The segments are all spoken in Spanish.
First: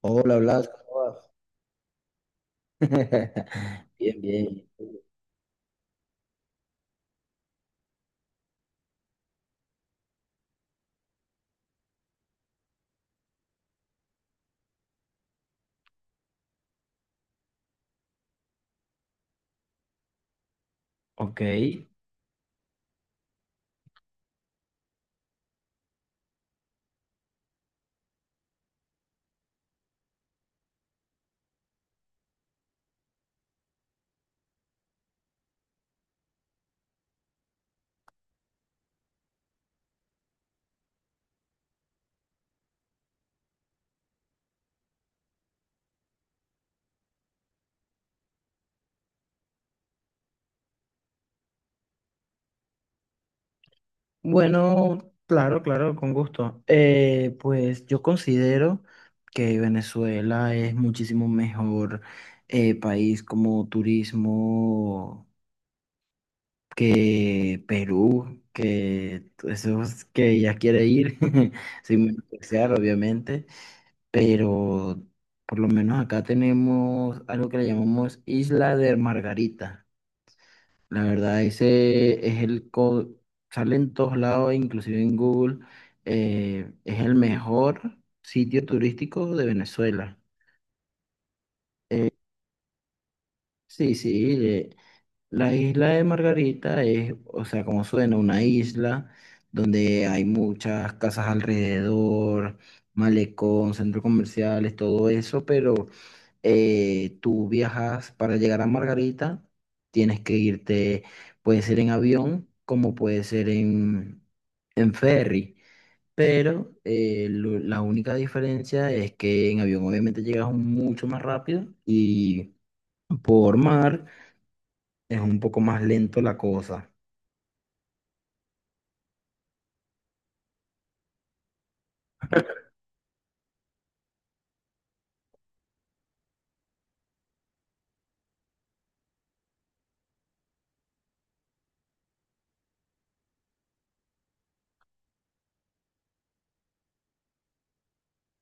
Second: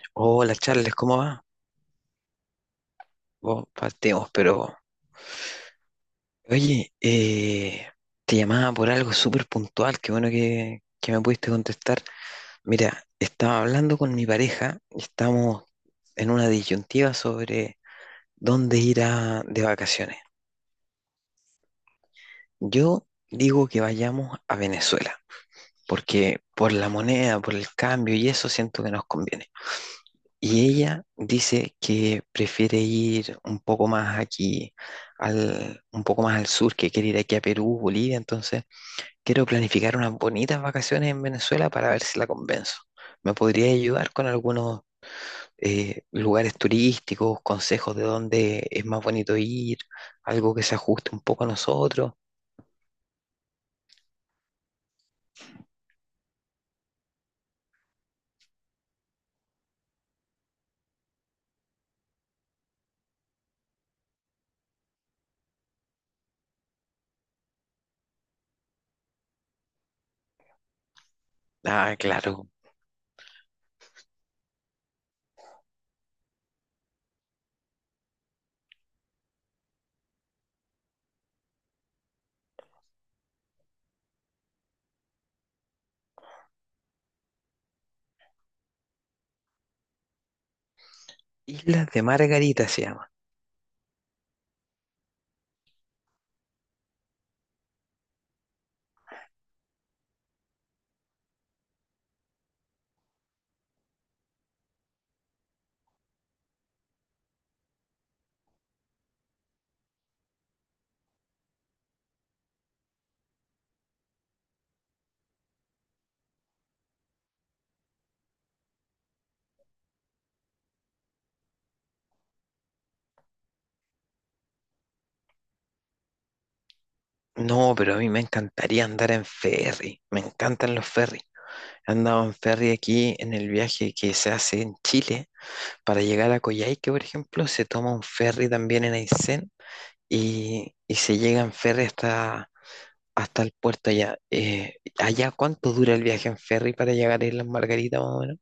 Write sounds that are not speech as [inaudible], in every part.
Hola, Hola Blas, Charles, ¿cómo ¿cómo vas? va? [laughs] Oh, Bien, partimos, bien. pero oye, te llamaba por algo súper puntual, qué bueno que me pudiste contestar. Mira, estaba hablando con mi pareja, y estamos en una disyuntiva sobre dónde de vacaciones. Ok. Yo digo que vayamos a Venezuela, porque por la moneda, por el cambio y eso siento que nos conviene. Y ella dice que prefiere ir un poco más aquí, un poco más al sur, que quiere ir aquí a Perú, Bolivia. Entonces, quiero planificar unas bonitas vacaciones en Venezuela para ver si la convenzo. ¿Me podría ayudar con algunos lugares turísticos, consejos de dónde es más bonito ir, algo que se ajuste un poco a nosotros? Bueno, claro, claro, con gusto. Pues yo considero que Venezuela es muchísimo mejor país como turismo que Perú, que esos que ya quiere ir. [laughs] Ah, Sin claro. menospreciar, obviamente, pero por lo menos acá tenemos algo que le llamamos Isla de Margarita. La verdad, ese es sale en todos lados, inclusive en Google. Es el mejor sitio turístico de Venezuela. Islas de Eh, Margarita se llama. sí, sí, la isla de Margarita es, o sea, como suena, una isla donde hay muchas casas alrededor, malecón, centros comerciales, todo eso. Pero, tú viajas para llegar a Margarita, tienes que irte, puede ser en avión, como puede ser en ferry. Pero, la única diferencia es que en avión obviamente llegas mucho más rápido, y por mar es un poco más lento la cosa. No, pero a mí me encantaría andar en ferry. Me encantan los ferries. Andaban ferry aquí en el viaje que se hace en Chile para llegar a Coyhaique, por ejemplo, se toma un ferry también en Aysén y se llega en ferry hasta el puerto allá. ¿Allá cuánto dura el viaje en ferry para llegar a Islas Margarita, más o menos?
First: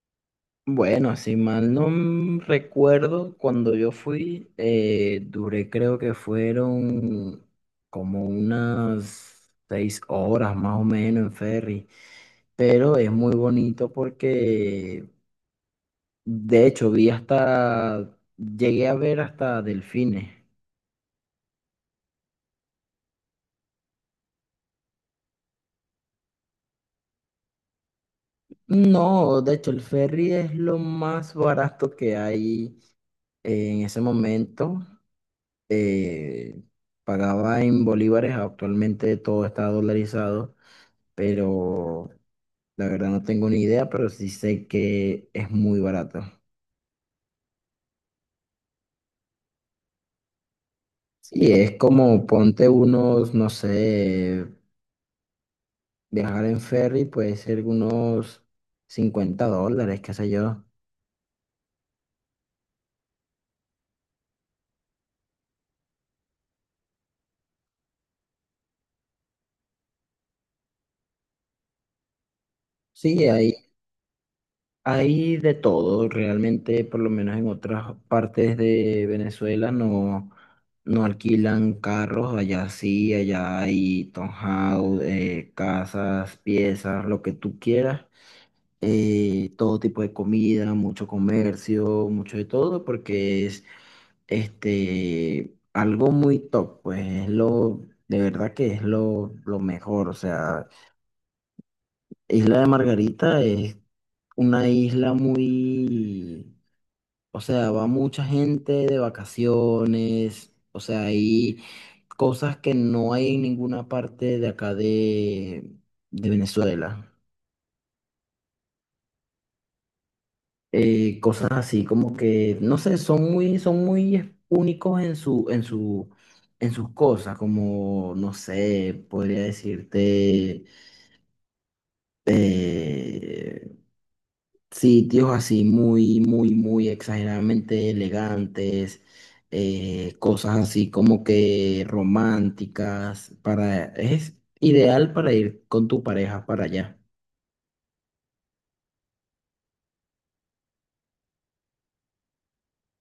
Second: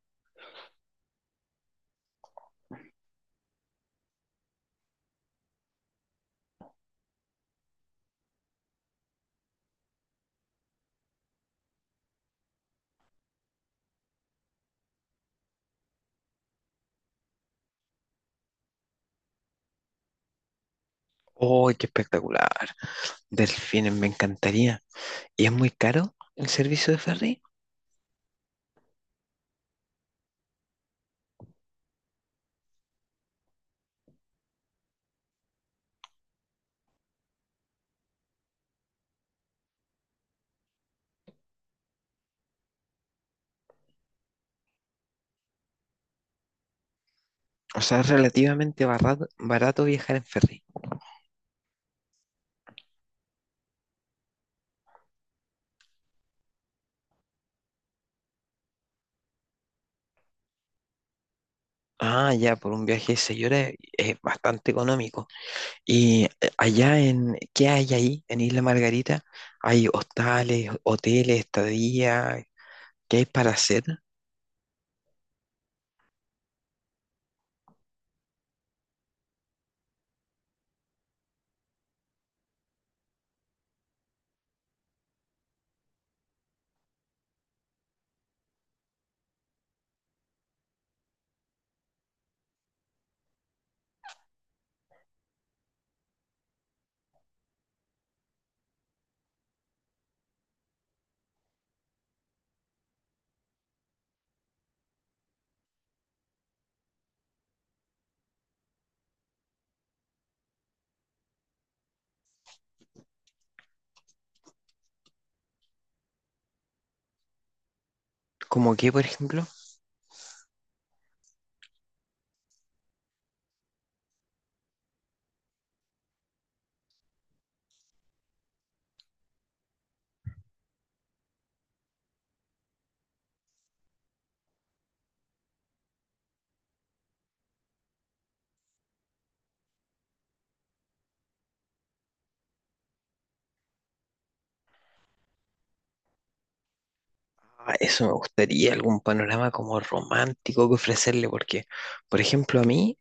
Bueno, si mal no recuerdo, cuando yo fui, duré creo que fueron como unas 6 horas más o menos en ferry, pero es muy bonito porque de hecho llegué a ver hasta delfines. ¡Oh, qué espectacular! Delfines, me encantaría. ¿Y es muy caro el servicio de ferry? No, de hecho el ferry es lo más barato que hay. En ese momento eh, pagaba en bolívares, actualmente todo está dolarizado, pero la verdad no tengo ni idea, pero sí sé que es muy barato. O sea, es relativamente barato, barato viajar en ferry. Sí, es como ponte unos, no sé, viajar en ferry puede ser unos $50, qué sé yo. Ah, ya, por un viaje de 6 horas es bastante económico. Y ¿qué hay ahí en Isla Margarita? ¿Hay hostales, hoteles, estadía? ¿Qué Sí, hay para hay hacer? Hay de todo, realmente. Por lo menos en otras partes de Venezuela no, no alquilan carros, allá sí, allá hay townhouse, casas, piezas, lo que tú quieras, todo tipo de comida, mucho comercio, mucho de todo, porque es algo muy top. Pues, de verdad que es lo mejor. O sea, Isla de Margarita es una isla muy... O sea, va mucha gente de vacaciones. O sea, hay cosas que no hay en ninguna parte de acá de Venezuela. ¿Como qué, por ejemplo? Cosas así como que, no sé, son muy únicos en su, en sus cosas, como, no sé, podría decirte, eh, sitios así, muy, muy, muy exageradamente elegantes, cosas así como que románticas. Es ideal para ir con tu pareja para allá. Ah, eso me gustaría, algún panorama como romántico que ofrecerle, porque, por ejemplo, a mí,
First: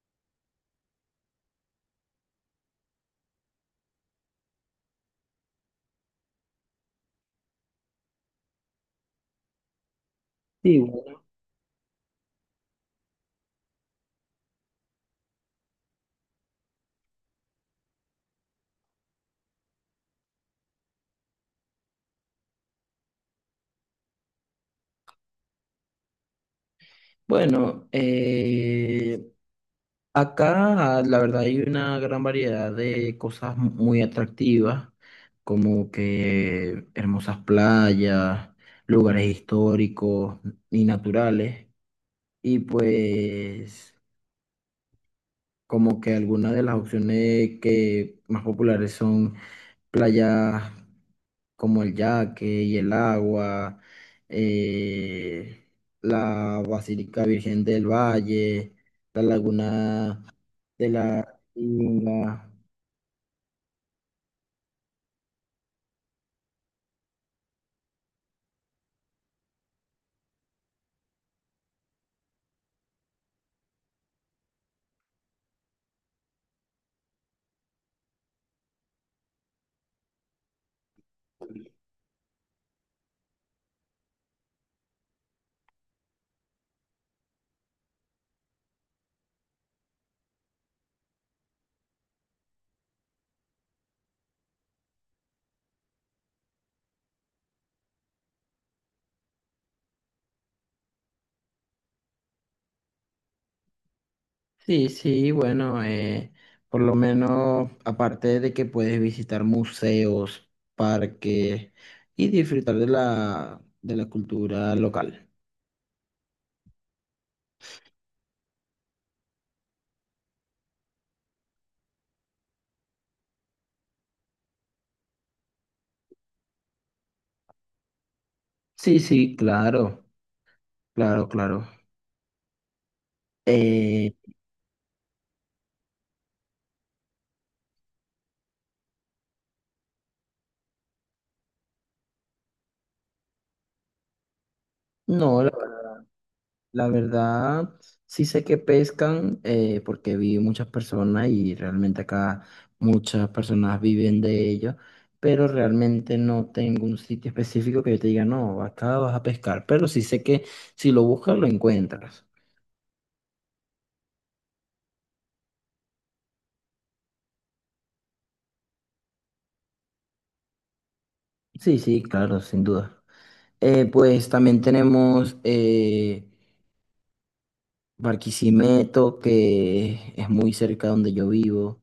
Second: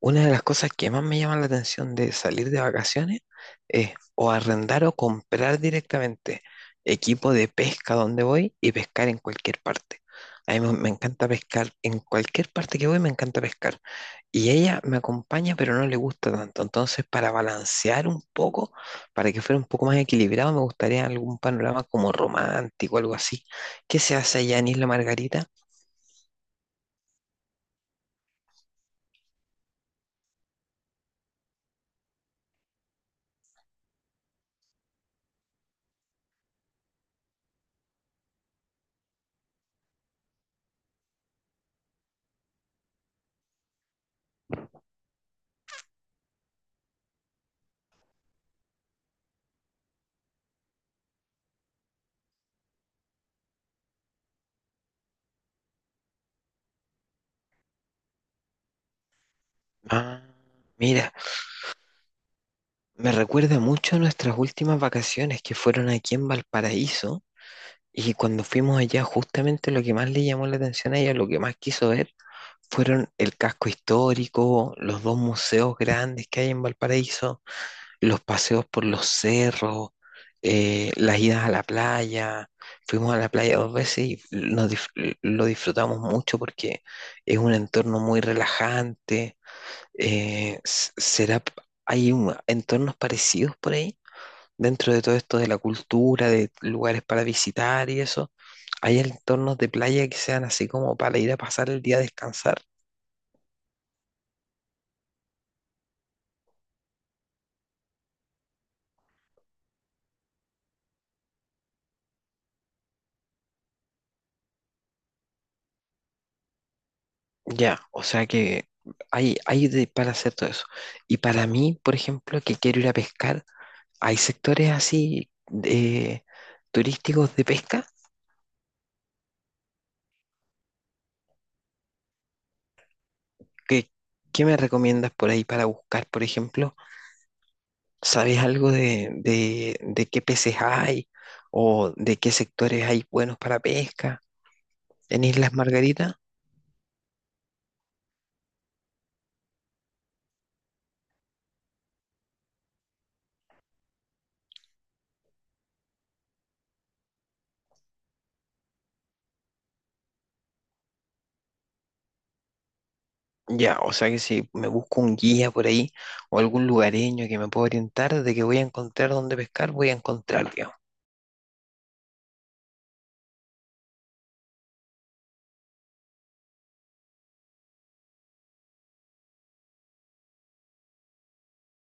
una de las cosas que más me llama la atención de salir de vacaciones es o arrendar o comprar directamente equipo de pesca donde voy y pescar en cualquier parte. A mí me Sí, me bueno. encanta pescar, en cualquier parte que voy me encanta pescar. Y ella me acompaña, pero no le gusta tanto. Entonces, para balancear un poco, para que fuera un poco más equilibrado, me gustaría algún panorama como romántico, algo así. ¿Qué se hace allá en Isla Margarita? Bueno, acá la verdad hay una gran variedad de cosas muy atractivas, como que hermosas playas, lugares históricos y naturales. Y pues, como que algunas de las opciones que más populares son playas como el Yaque y el Agua, eh, la Basílica Virgen del Valle, la Ah, Laguna de mira, la Inga. me recuerda mucho a nuestras últimas vacaciones que fueron aquí en Valparaíso y cuando fuimos allá justamente lo que más le llamó la atención a ella, lo que más quiso ver, fueron el casco histórico, los dos museos grandes que hay en Valparaíso, los paseos por los cerros, las idas a la playa. Fuimos a la playa dos veces y lo disfrutamos mucho porque es un entorno muy relajante. Eh, s- ¿será, p- ¿hay entornos parecidos por ahí? Dentro de todo esto de la cultura, de lugares para visitar y eso, ¿hay entornos de playa que sean así como para ir a pasar el día a descansar? Sí, sí, bueno, por lo menos aparte de que puedes visitar museos, parques y disfrutar de la cultura local. Ya, o sea que para hacer todo eso. Y para mí, por ejemplo, que quiero ir a pescar, ¿hay sectores turísticos de pesca? Sí, sí, claro. Claro, claro. ¿Qué, Eh, ¿qué me recomiendas por ahí para buscar, por ejemplo? ¿Sabes algo de qué peces hay o de qué sectores hay buenos para pesca en no, la, Islas Margarita? la verdad, sí sé que pescan, porque vi muchas personas y realmente acá muchas personas viven de ello, pero realmente no tengo un sitio específico que yo te diga, no, acá vas a pescar, pero sí sé que si lo buscas lo encuentras. Ya, o sea que si me busco un guía por ahí o algún lugareño que me pueda orientar de que voy a encontrar dónde pescar, voy a encontrar, digamos. Sí, sí, claro, sin duda. Pues también tenemos, Barquisimeto, que es muy cerca donde yo vivo,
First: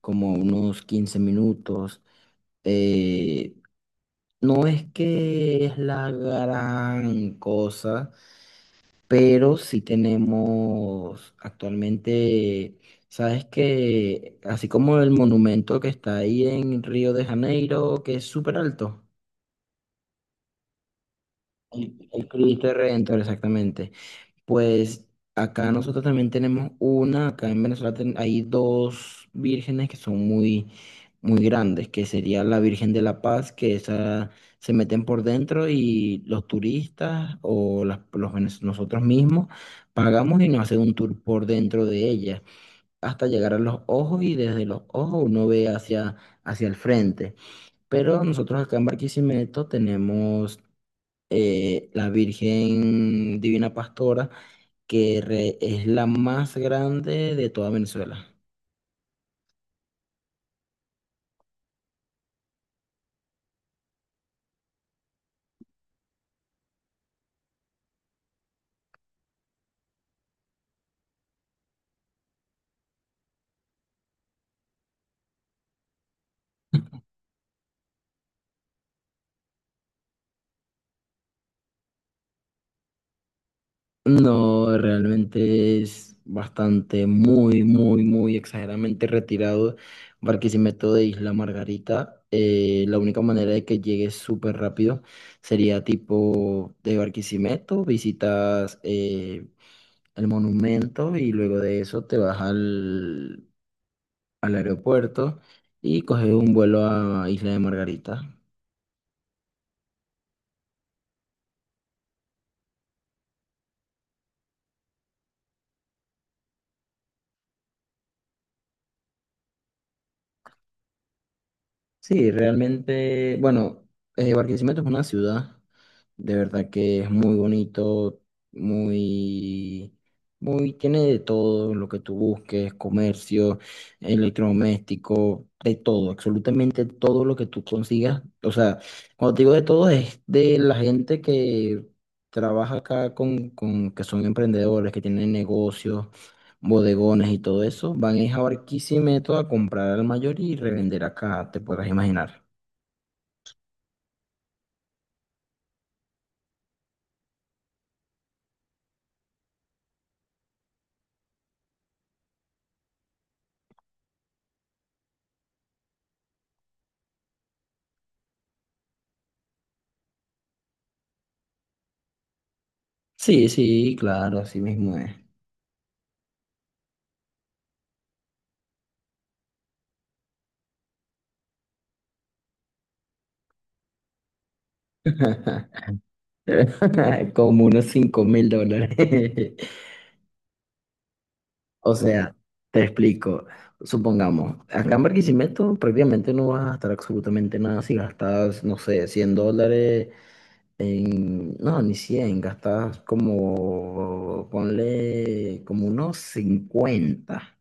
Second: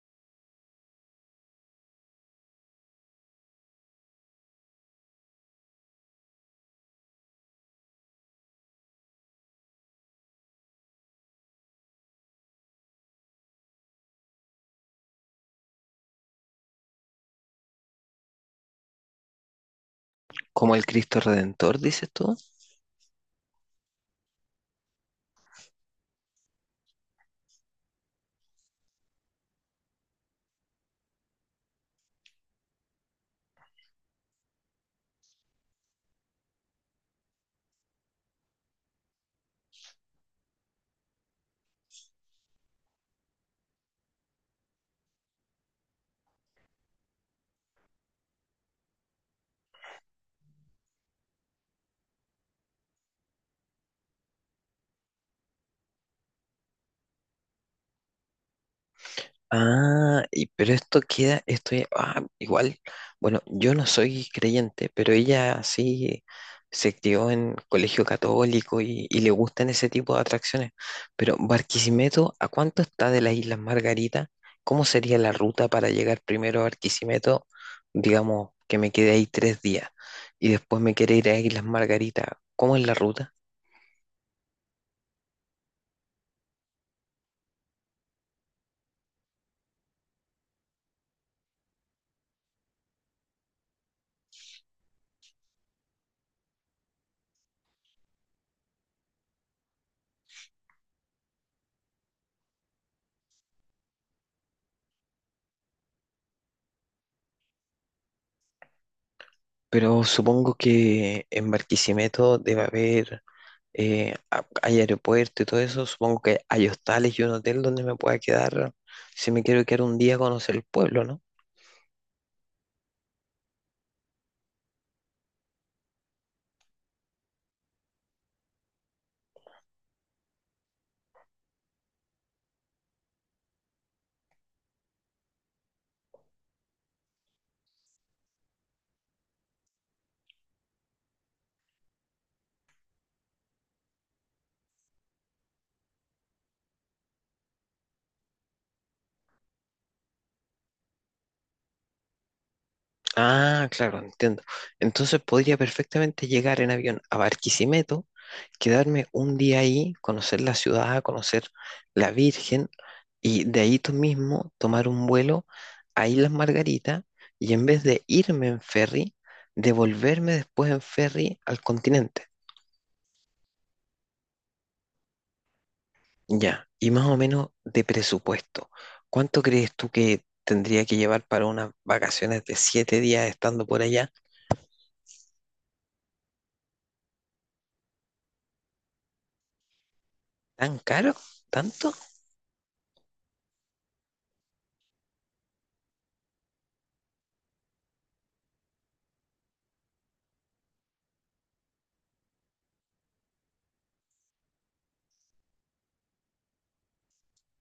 como unos 15 minutos. eh, no es que es la gran cosa, pero sí tenemos actualmente, sabes que así como el monumento que está ahí en Río de Janeiro, que es súper alto, Como el Cristo Redentor, dices el tú. Cristo Redentor, exactamente. Pues acá nosotros también tenemos una, acá en Venezuela, hay dos vírgenes que son muy, muy grandes, que sería la Virgen de la Paz, que esa se meten por dentro y los turistas o nosotros mismos pagamos y nos hacen un tour por dentro de ella, hasta llegar a los ojos, y desde los ojos uno ve hacia, hacia el frente. Pero nosotros acá en Barquisimeto tenemos, la Virgen Divina Pastora, que es la más grande de toda Venezuela. Ah, y pero esto queda, esto ya- ah, igual, bueno, yo no soy creyente, pero ella sí se crió en colegio católico y le gustan ese tipo de atracciones. Pero Barquisimeto, ¿a cuánto está de las Islas Margarita? ¿Cómo sería la ruta para llegar primero a Barquisimeto? Digamos que me quedé ahí 3 días y después me quiere ir a Islas Margarita. ¿Cómo es la ruta? No, realmente es bastante, muy, muy, muy exageradamente retirado Barquisimeto de Isla Margarita. La única manera de que llegues súper rápido sería tipo de Barquisimeto, visitas, el monumento, y luego de eso te vas al aeropuerto y coges un vuelo a Isla de Margarita. Pero supongo que en Barquisimeto debe haber hay aeropuerto y todo eso, supongo que hay hostales y un hotel donde me pueda quedar si me quiero quedar un día a conocer el pueblo, ¿no? Sí, realmente, bueno, Barquisimeto es una ciudad, de verdad que es muy bonito, muy, muy, tiene de todo lo que tú busques, comercio, electrodoméstico, de todo, absolutamente todo lo que tú consigas. O sea, cuando te digo de todo es de la gente que trabaja acá con que son emprendedores, que tienen negocios, bodegones y todo eso, van es a Barquisimeto a comprar al mayor y revender acá, te podrás imaginar. Ah, claro, entiendo. Entonces podría perfectamente llegar en avión a Barquisimeto, quedarme un día ahí, conocer la ciudad, conocer la Virgen y de ahí tú mismo tomar un vuelo a Islas Margarita y en vez de irme en ferry, devolverme después en ferry al continente. Sí, sí, claro, así mismo es. Ya, y más o menos de presupuesto, ¿cuánto crees tú que tendría que llevar para unas vacaciones de 7 días estando por allá? [laughs] [laughs] Como unos $5.000. [laughs] ¿Tan caro? ¿Tanto? O sea, te explico. Supongamos, acá en Barquisimeto prácticamente no vas a gastar absolutamente nada. Si gastas, no sé, $100 en... No, ni 100, gastas como, ponle como unos 50.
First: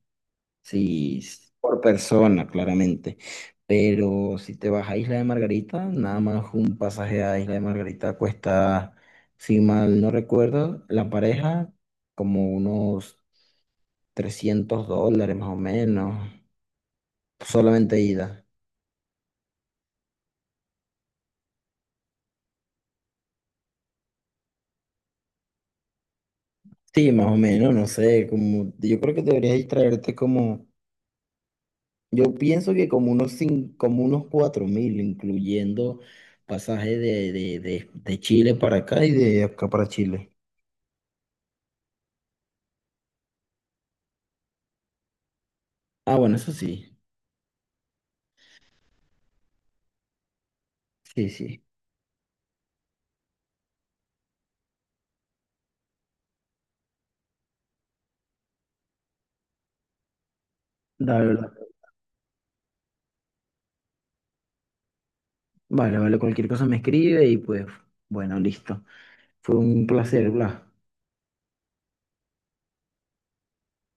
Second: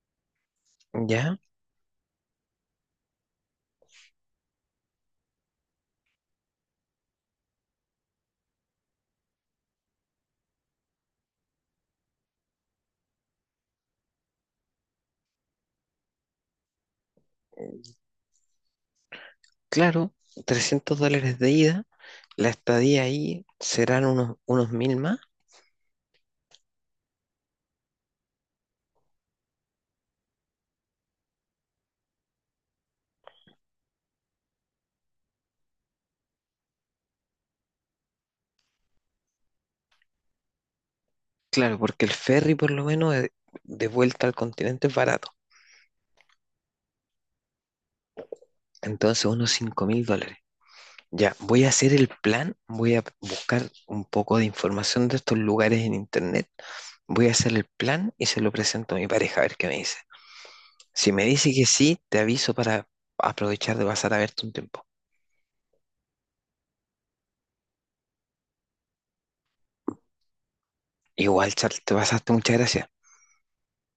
Sí, Ya, por persona, claramente. Pero si te vas a Isla de Margarita, nada más un pasaje a Isla de Margarita cuesta, si mal no recuerdo, la pareja como unos $300 más o menos, solamente eh, ida. claro, $300 de ida, la estadía ahí serán unos 1.000 más, Sí, más o menos, no sé, como yo creo que deberías traerte como, yo pienso que como unos 4.000, incluyendo pasaje de, de Chile para acá y de acá para Chile. claro, porque el ferry por lo menos vuelta al continente es barato, Ah, bueno, eso sí. entonces unos $5.000. Sí, Ya, sí. voy a hacer el plan, voy a buscar un poco de información de estos lugares en internet, voy a hacer el plan y se lo presento a mi pareja a ver qué me dice. Si La me verdad. dice que sí, te aviso para aprovechar de pasar a verte un tiempo. Vale, vale, cualquier cosa me escribe y pues, bueno, listo. Fue un placer, Blas. Igual, Charles, te pasaste, muchas gracias.